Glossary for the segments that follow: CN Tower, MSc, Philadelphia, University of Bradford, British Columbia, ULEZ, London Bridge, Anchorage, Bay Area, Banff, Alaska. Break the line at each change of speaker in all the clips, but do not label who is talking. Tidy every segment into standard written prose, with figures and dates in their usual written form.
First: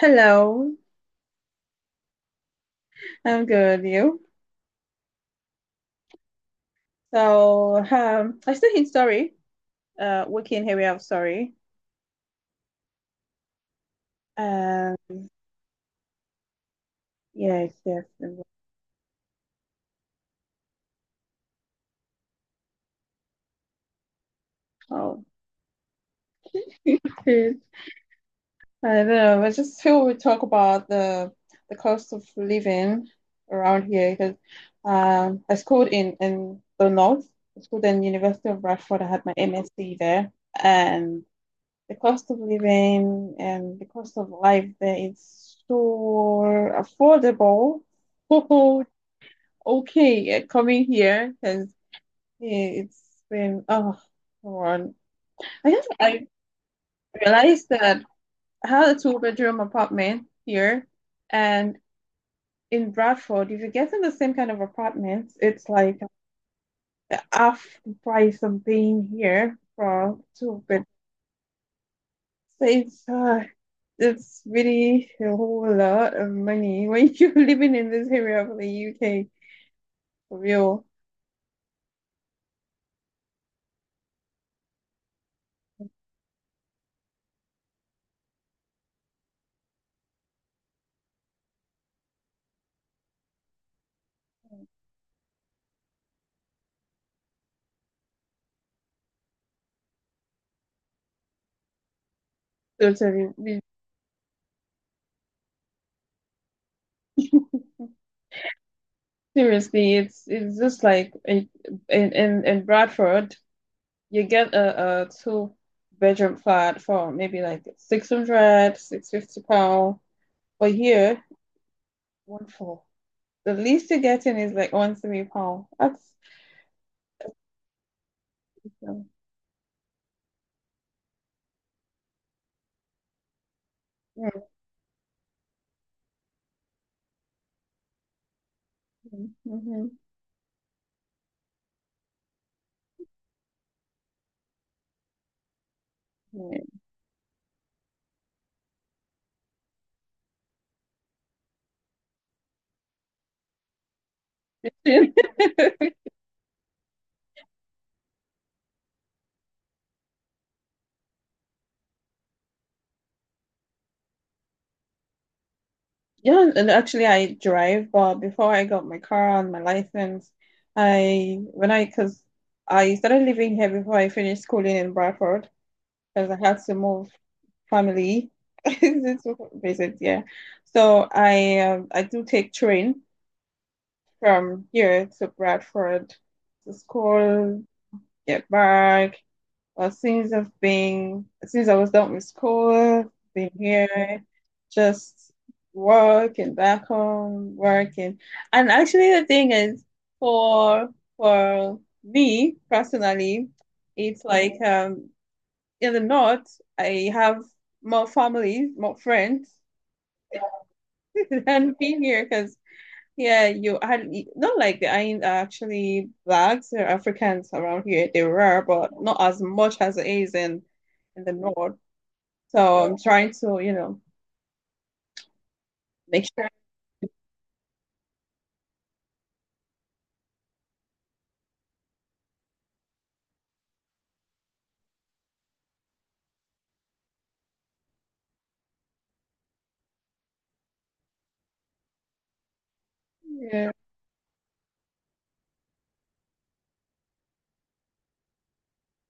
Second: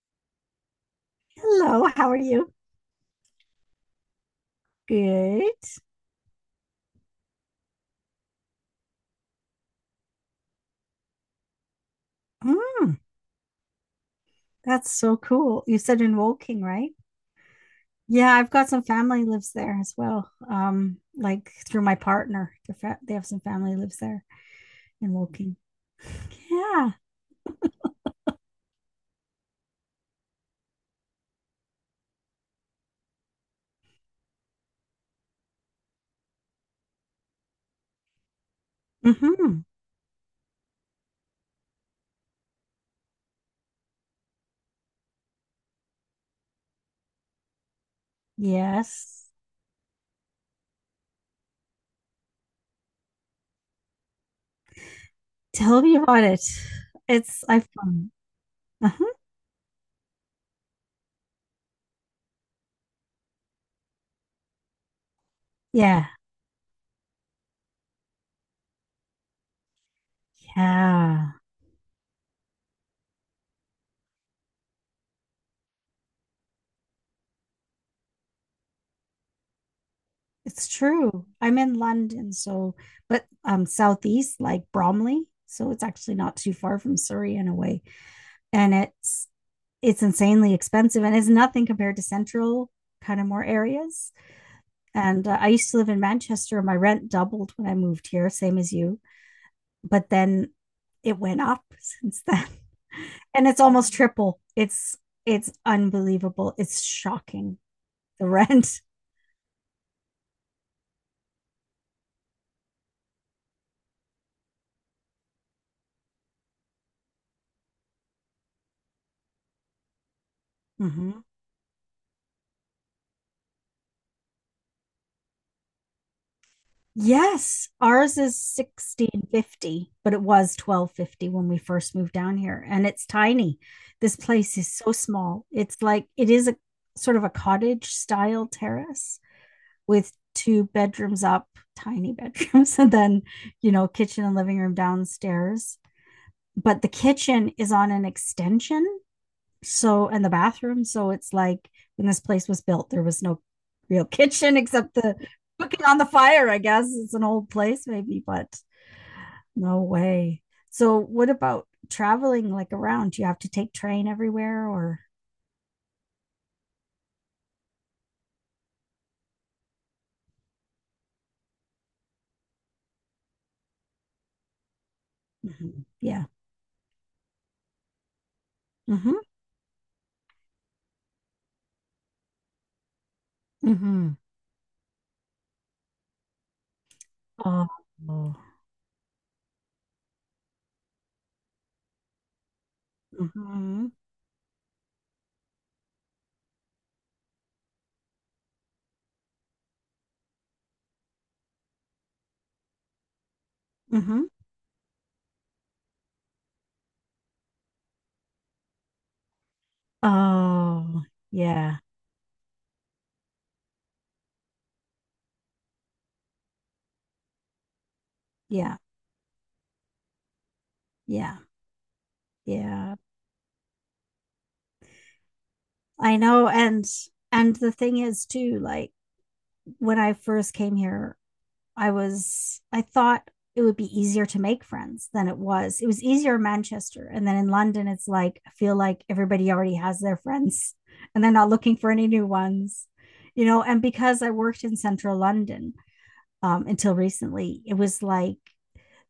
Hello,
Hello, how are you?
I'm good. You?
Good.
So, I still in Surrey, working area of Surrey.
Mm, that's
Um,
so cool. You said in Woking, right?
yes, yes.
Yeah, I've got some family lives there as well. Like through my partner, they have some family lives there in
Oh,
Woking. Yeah.
I don't know. I just feel we talk about the cost of living around here because I schooled in the north. I schooled in University of Bradford. I had my
Mm-hmm.
MSc there, and. The cost of living and the cost of life there is so affordable. So
Yes.
okay, coming here because it's been oh, come on. I
Tell
guess
me about
I
it. It's
realized
I've
that I had a
uh-huh.
two-bedroom apartment here, and in Bradford, if you get in the same kind of apartments, it's like
Yeah.
half the price I'm paying here for two bedroom.
Yeah.
It's uh, it's really a whole lot of money when you're living in this area of the UK for
It's
real.
true. I'm in London, so but southeast like Bromley, so it's actually not too far from Surrey in a way. And it's insanely expensive and is nothing compared to central kind of more areas. And I used to live in Manchester. My rent doubled when I moved here, same as you. But then it went up since then.
Totally,
And it's almost triple. It's unbelievable. It's shocking the rent.
Seriously, it's just like in Bradford, you get a two-bedroom flat for maybe like six hundred six fifty pound. But
Mm-hmm.
here, one for the least you're getting is like one three pound. That's
Yes, ours is 1650, but it was 1250 when we first moved down here, and it's tiny. This place is so small. It's like it is a sort of a cottage style terrace
mm-hmm.
with two bedrooms up, tiny bedrooms, and then, you know, kitchen and living room downstairs. But the kitchen is on an extension so, and the bathroom. So it's like when this place was built, there was no real kitchen except the cooking on the fire, I guess. It's an old place, maybe, but no way. So, what about traveling like around? Do you have to take train everywhere or?
Yeah, and actually I drive, but before I got my car and my license, I when I because I started living here before I finished schooling in Bradford
Mhm. Yeah.
because I had to move family
Mm-hmm.
to visit, yeah. So I do take train
Mm-hmm.
from here to Bradford to school,
Oh.
get back, well, since I was done with school, been
Mm-hmm.
here, just work and back home, work and actually the thing is for for me personally, it's
Mm-hmm.
like in the north I have more family, more friends
Oh,
than
yeah.
being here because yeah, you are not like there ain't actually blacks they're Africans around here. They are,
Yeah.
but not as much as it is in the
Yeah.
north. So
Yeah.
I'm trying to,
I
make sure.
know. And the thing is too, like when I first came here, I thought it would be easier to make friends than it was. It was easier in Manchester. And then in London, it's like, I feel like everybody already has their friends and they're not looking for any new ones, you know.
Yeah,
And because I worked in central London until recently, it was like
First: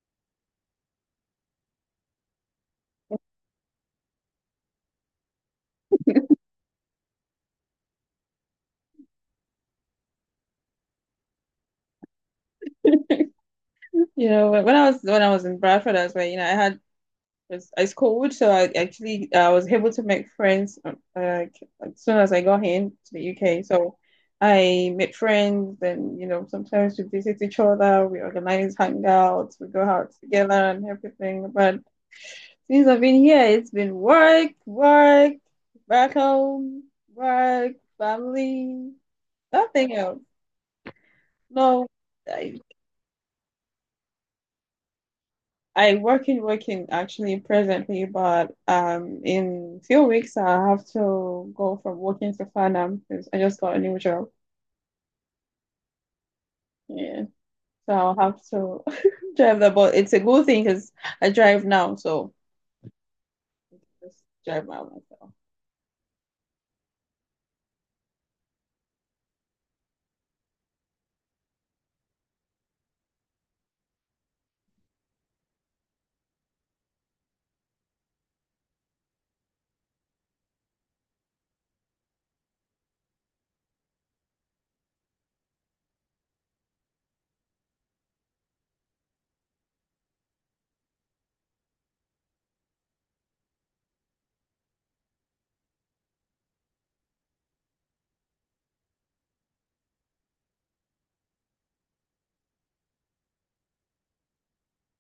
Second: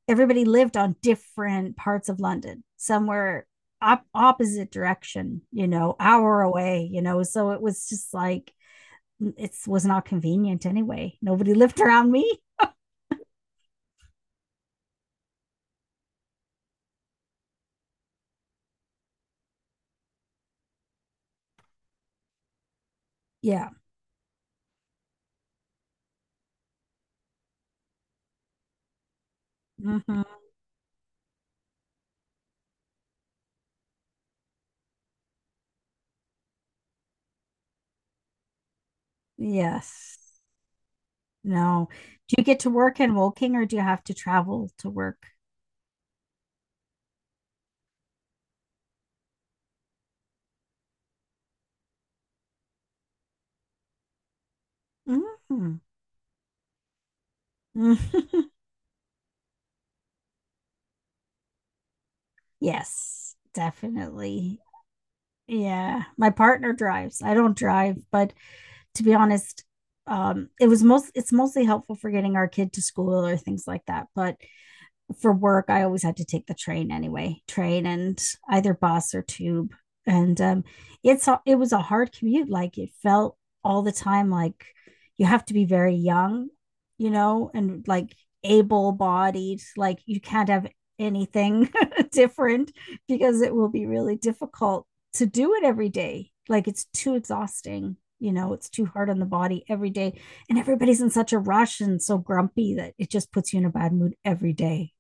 everybody lived on different parts of London. Somewhere were opposite direction, you know, hour away, you know. So it was just like, it was not convenient anyway. Nobody lived around me.
when I was in Bradford, I was like, I had was I schooled, so I actually I was able to make friends like, as soon as I got here to the UK.
Yeah.
So I made friends, and sometimes we visit each other. We organize hangouts, we go out
Mm-hmm.
together, and everything. But since I've been here, it's been work, work, back home, work, family, nothing
Yes.
else. No,
No. Do you
I,
get to work in Woking or do you have to travel to work?
I work in working actually presently, but in few weeks I have to go from working to Farnham because I just got a new job.
Mhm.
Yeah, so I'll have to drive the bus. It's a good thing because I drive now, so
Yes,
just
definitely.
drive by myself.
Yeah. My partner drives. I don't drive, but to be honest, it was most it's mostly helpful for getting our kid to school or things like that. But for work, I always had to take the train anyway, train and either bus or tube. And it was a hard commute. Like it felt all the time like you have to be very young, you know, and like able-bodied. Like you can't have anything different because it will be really difficult to do it every day. Like it's too exhausting. You know, it's too hard on the body every day and everybody's in such a rush and so grumpy that it just puts you in a bad mood every day.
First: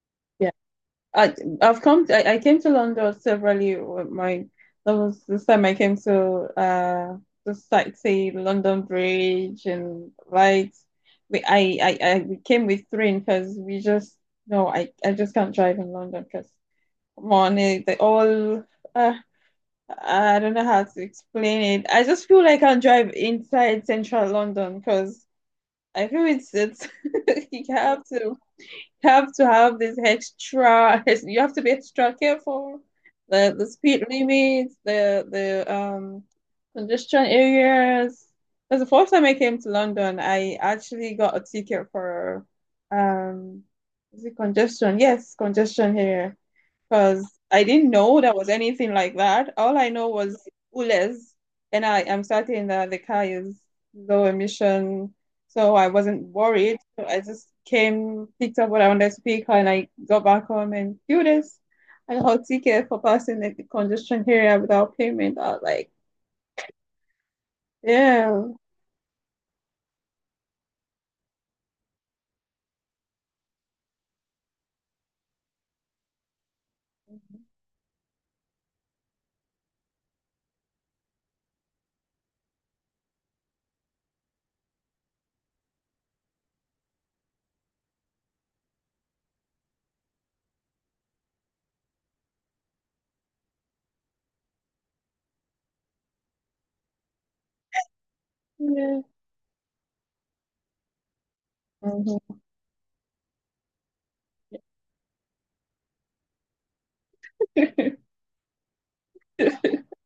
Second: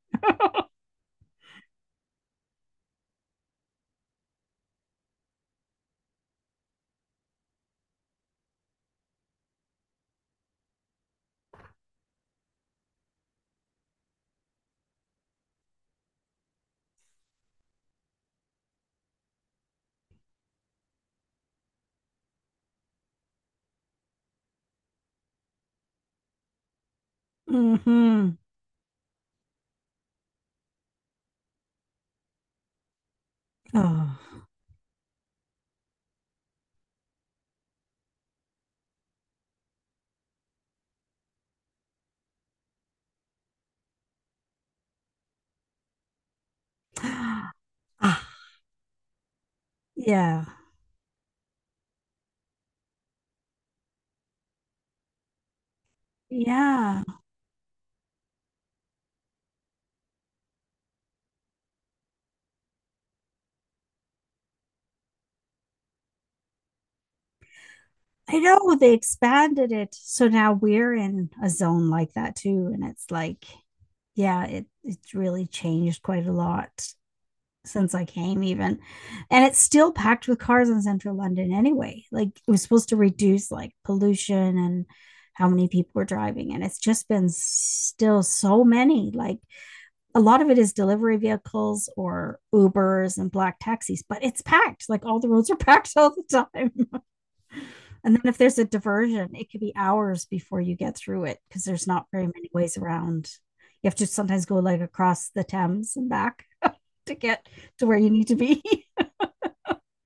I I've come to, I came to London several years. My That was this time I came to just like say London Bridge and lights. We I we came with three because we just no I I just can't drive in London because come on eh, they all uh, I don't know how to explain it. I just feel like I can't drive inside central London because I feel it's you have
Mm-hmm.
to have to have this extra you have to be extra careful the speed
Oh.
limits the congestion areas because the first time I came to London I actually got a ticket for um is it congestion yes congestion here because I didn't know
Ah,
there was anything like that. All I know was
yeah.
ULEZ, and I am certain that the car is low emission, so I wasn't worried.
Yeah.
So I just came, picked up what I wanted to pick, and I got back home and do this. I got ticket for passing the congestion area without payment. I was like,
I
yeah,
know they expanded it. So now we're in a zone like that too. And it's like, yeah, it's really changed quite a lot since I came even. And it's still packed with cars in central London anyway. Like it was supposed to reduce like pollution and how many people were driving. And it's just been still so many. Like a lot of it is delivery vehicles or Ubers and black taxis, but it's packed. Like all the roads are packed all the time. And then if there's a
yeah.
diversion, it could be hours before you get through it because there's not very
Mm-hmm.
many ways around. You have to sometimes go like across the Thames and back to get to where you need to be.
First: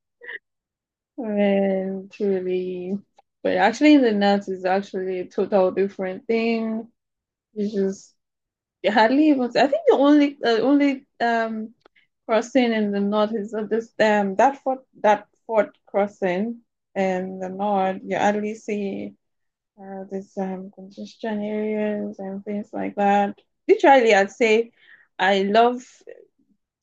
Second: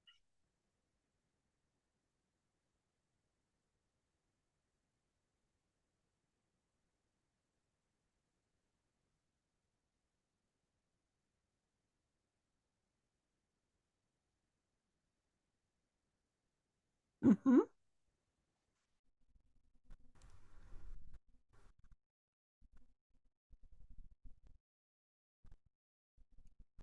And truly, but actually, in the nuts is actually a total different thing. It's just hardly able to. I think the only crossing in the north is this that fort crossing in the
Hmm.
north. You hardly see this congestion areas and things like that. Literally, I'd say I love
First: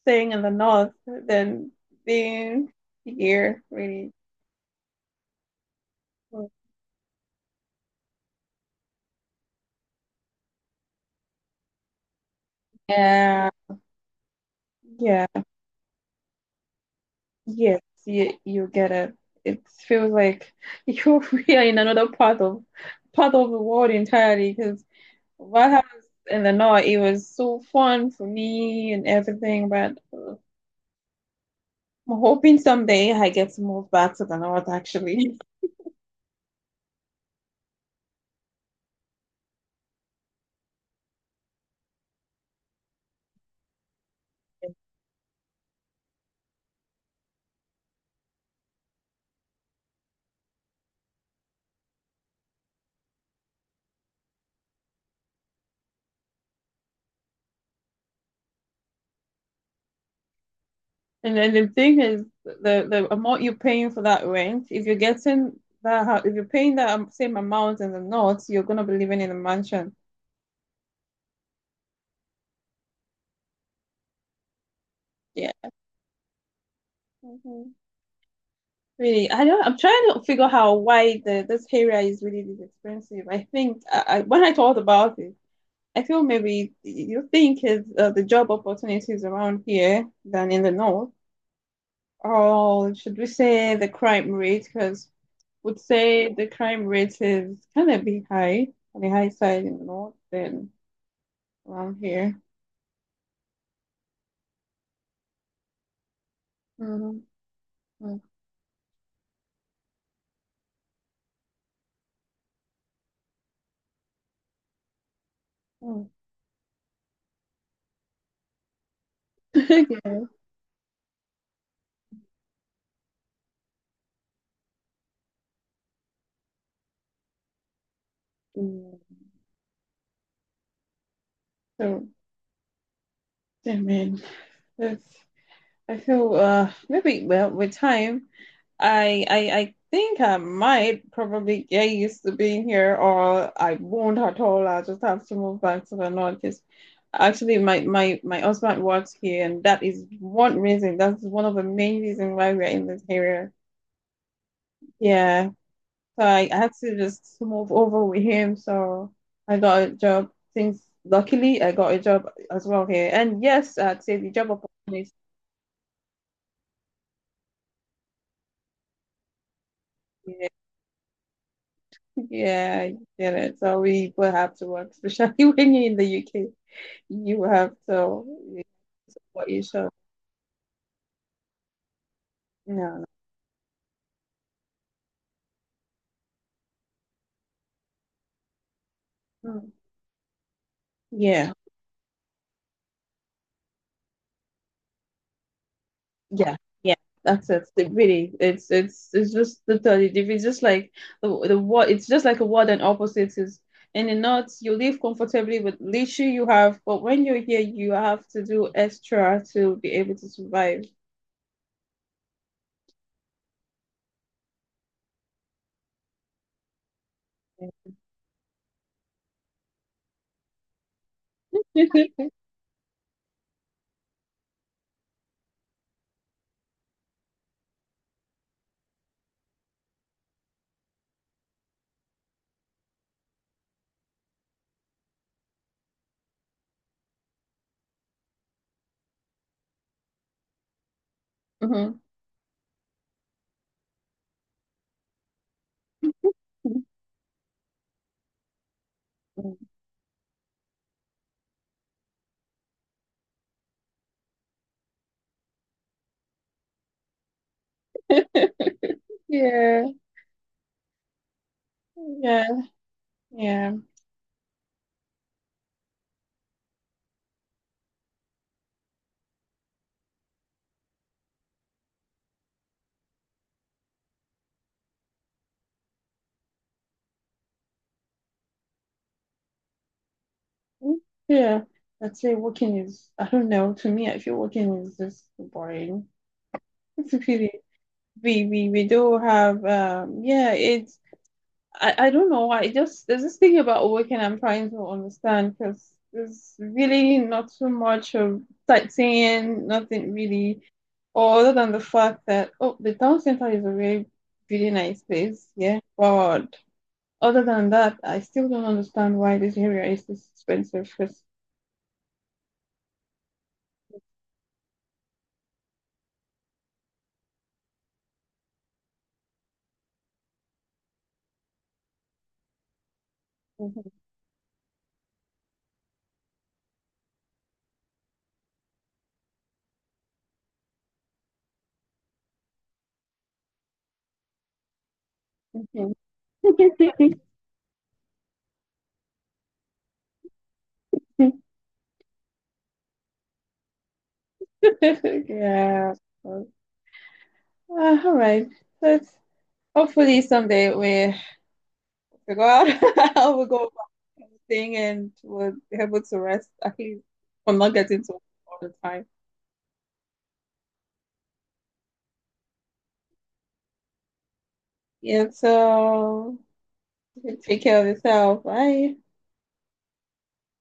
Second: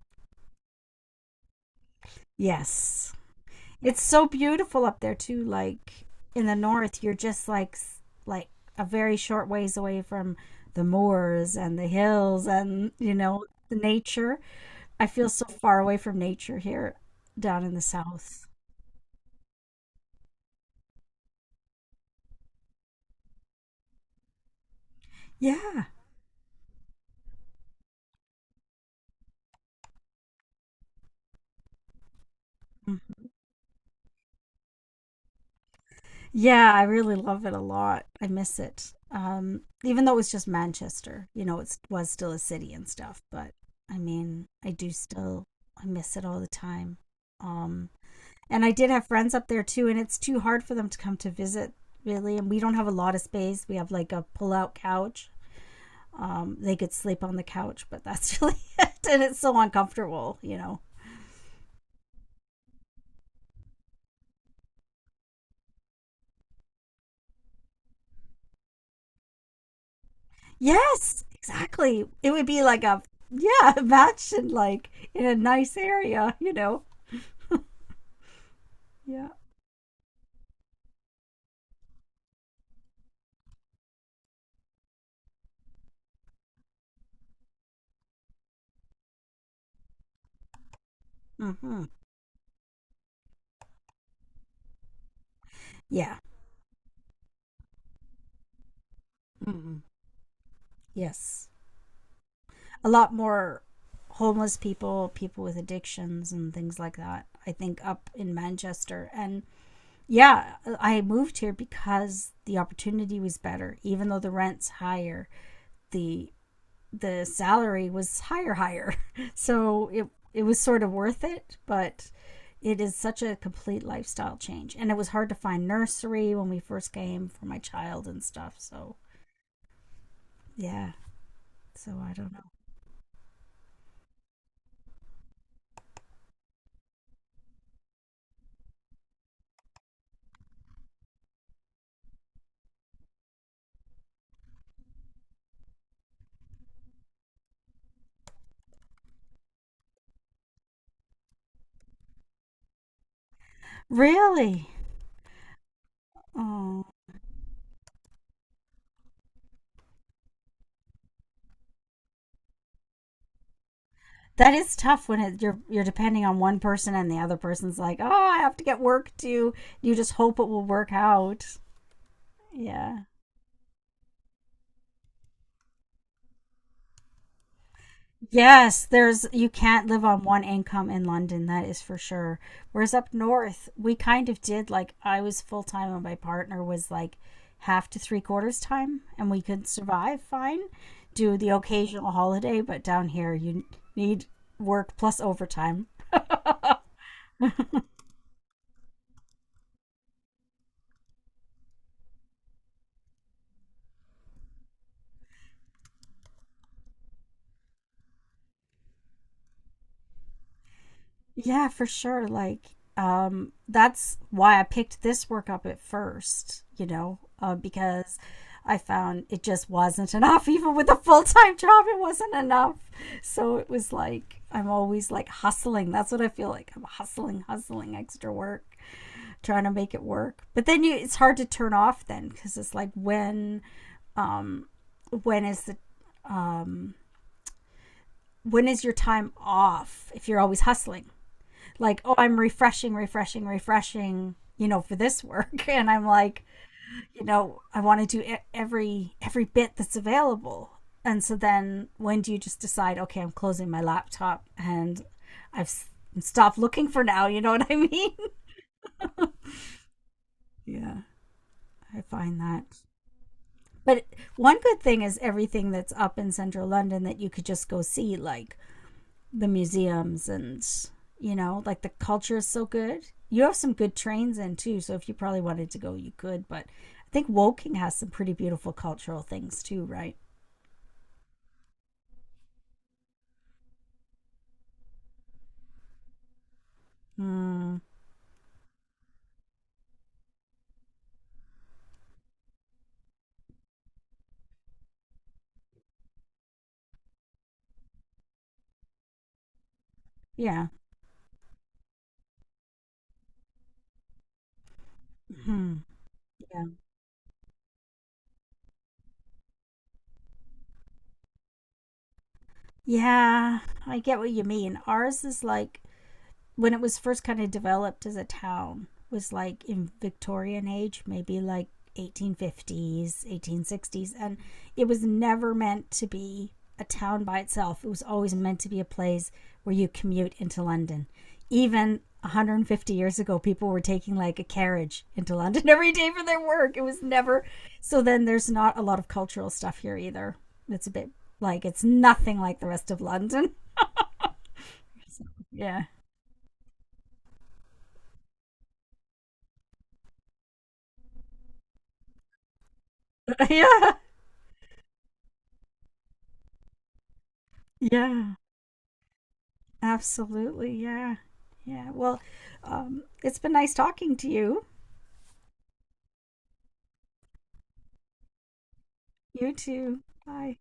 staying in the north than being
Yes.
here.
It's
Really,
so beautiful up there too. Like in the north, you're just like a very short ways away from the moors and the hills and you know
yeah,
the nature. I
yeah.
feel so far away from nature here down in the
Yes, you,
south.
you get it. It feels like you're really in another part of the world entirely because what
Yeah.
happens in the north, it was so fun for me and everything, but I'm hoping someday I get to move back to the north actually.
Yeah, I really love it a lot. I miss it. Even though it's just Manchester, you know, it was still a city and stuff. But I mean, I miss it all the time. Um, and I did have friends up there too, and it's too hard for them to come to visit, really. And we don't have a lot of space. We have like a pull out couch. They could sleep on the couch, but that's really it. And it's so uncomfortable, you know.
And then the thing is the amount you're paying for that rent, if you're getting if you're paying that same amount in the north, you're gonna be living in a mansion.
Yes, exactly. It would be like a yeah, a match in like in a
Yeah.
nice area, you know. Yeah.
Really, I don't. I'm trying to figure out why the this area is really this expensive. I think when I thought about it, I feel maybe you think is the job opportunities around here than in the north,
Hmm.
or should we say the crime rate? Because would
Yeah.
say the crime rate is kind of be high on the high side in
Hmm.
the north than
Yes.
around here.
A lot more homeless people, people with addictions and things like
Mhm.
that. I think up
Mm,
in Manchester and yeah, I moved here because the opportunity was better, even though the rent's higher.
mm.
The the salary was higher, so
Yeah.
it was sort of worth it, but it is such a complete lifestyle change and it was hard to find nursery when we first came for my child and stuff, so
Mm.
yeah, so
So,
I don't know,
yeah, man, that's. I feel maybe well with time I think I might probably get used to being here, or I won't at all. I'll just have to move back to the north because actually my husband works here, and that is one reason. That's one of the main reasons why we're in this area.
really.
Yeah, so I had
Oh,
to just move over with him. So I got a job. Things Luckily I got a job as well here, and yes, I'd say the job
that is tough
opportunity.
when it, you're depending on one person and the other person's like, oh, I have to get work too. You just hope
Yeah,
it will work out.
yeah, I
Yeah.
get it. So we will have to work, especially when you're in the UK. You have to
Yes, there's
what
you
you
can't
show.
live on one income in London, that is for sure. Whereas
No,
up north, we kind of did like I was full time and my partner was like half to three quarters time and we could
no.
survive fine, do the
Yeah,
occasional holiday, but down here you need work plus overtime.
yeah, yeah. That's it. It really, it's just totally different. It's just like the what. It's just like a word and opposites is. In the north, you live comfortably with leisure you have, but when you're here, you have to do extra to be able to survive.
Yeah, for sure. Like, that's why I picked this work up at first, you know, because I found it just wasn't enough. Even with a full time job, it wasn't enough. So it was like, I'm always like hustling. That's what I feel like. I'm hustling, hustling extra work, trying to make it work. But then it's hard to turn off then because it's like, um, when is the, when is your time off if you're always hustling?
Mhm.
Like, oh, I'm refreshing, refreshing, refreshing, you know, for this work. And I'm like, you know, I want to do every bit that's available. And so then when do you just decide, okay, I'm closing my laptop and I've stopped looking for now, you know what I mean?
Yeah,
Yeah, I find
yeah,
that.
yeah.
But one good thing is everything that's up in central London that you could just go see, like the museums and you know like the culture is so good. You have some good trains in too, so if you probably wanted to go you could, but I think Woking has some pretty beautiful cultural things too, right?
Yeah, I'd say working is, I don't know, to me, I feel working is just boring. It's really
Mm,
We do have yeah, it's I don't know why. It just there's this thing about working I'm trying to understand because there's really not so much of sightseeing, nothing really,
yeah.
or other than the fact that oh the town center is a really really nice place,
Hmm.
yeah. But
Yeah.
other than that, I still don't understand why this area is this expensive
Yeah, I get what you mean. Ours is like when it was first kind of developed as a town was like in Victorian age, maybe like 1850s,
because
1860s, and it was never meant to be a town by itself. It was always meant to be a place where you commute into London. Even 150 years ago, people were taking like a carriage into London every day for their work. It was never so. Then there's not a lot of cultural stuff here either. It's a bit like it's nothing like the rest of London. Yeah.
yeah. Uh, all right. But hopefully someday we go out, we go
Yeah.
back and thing, and we'll be able to rest at least from not getting to work
Yeah.
all the time.
Absolutely. Yeah. Yeah. Well, it's been nice talking to you.
Yeah. So take care of yourself. Bye.
You too. Bye.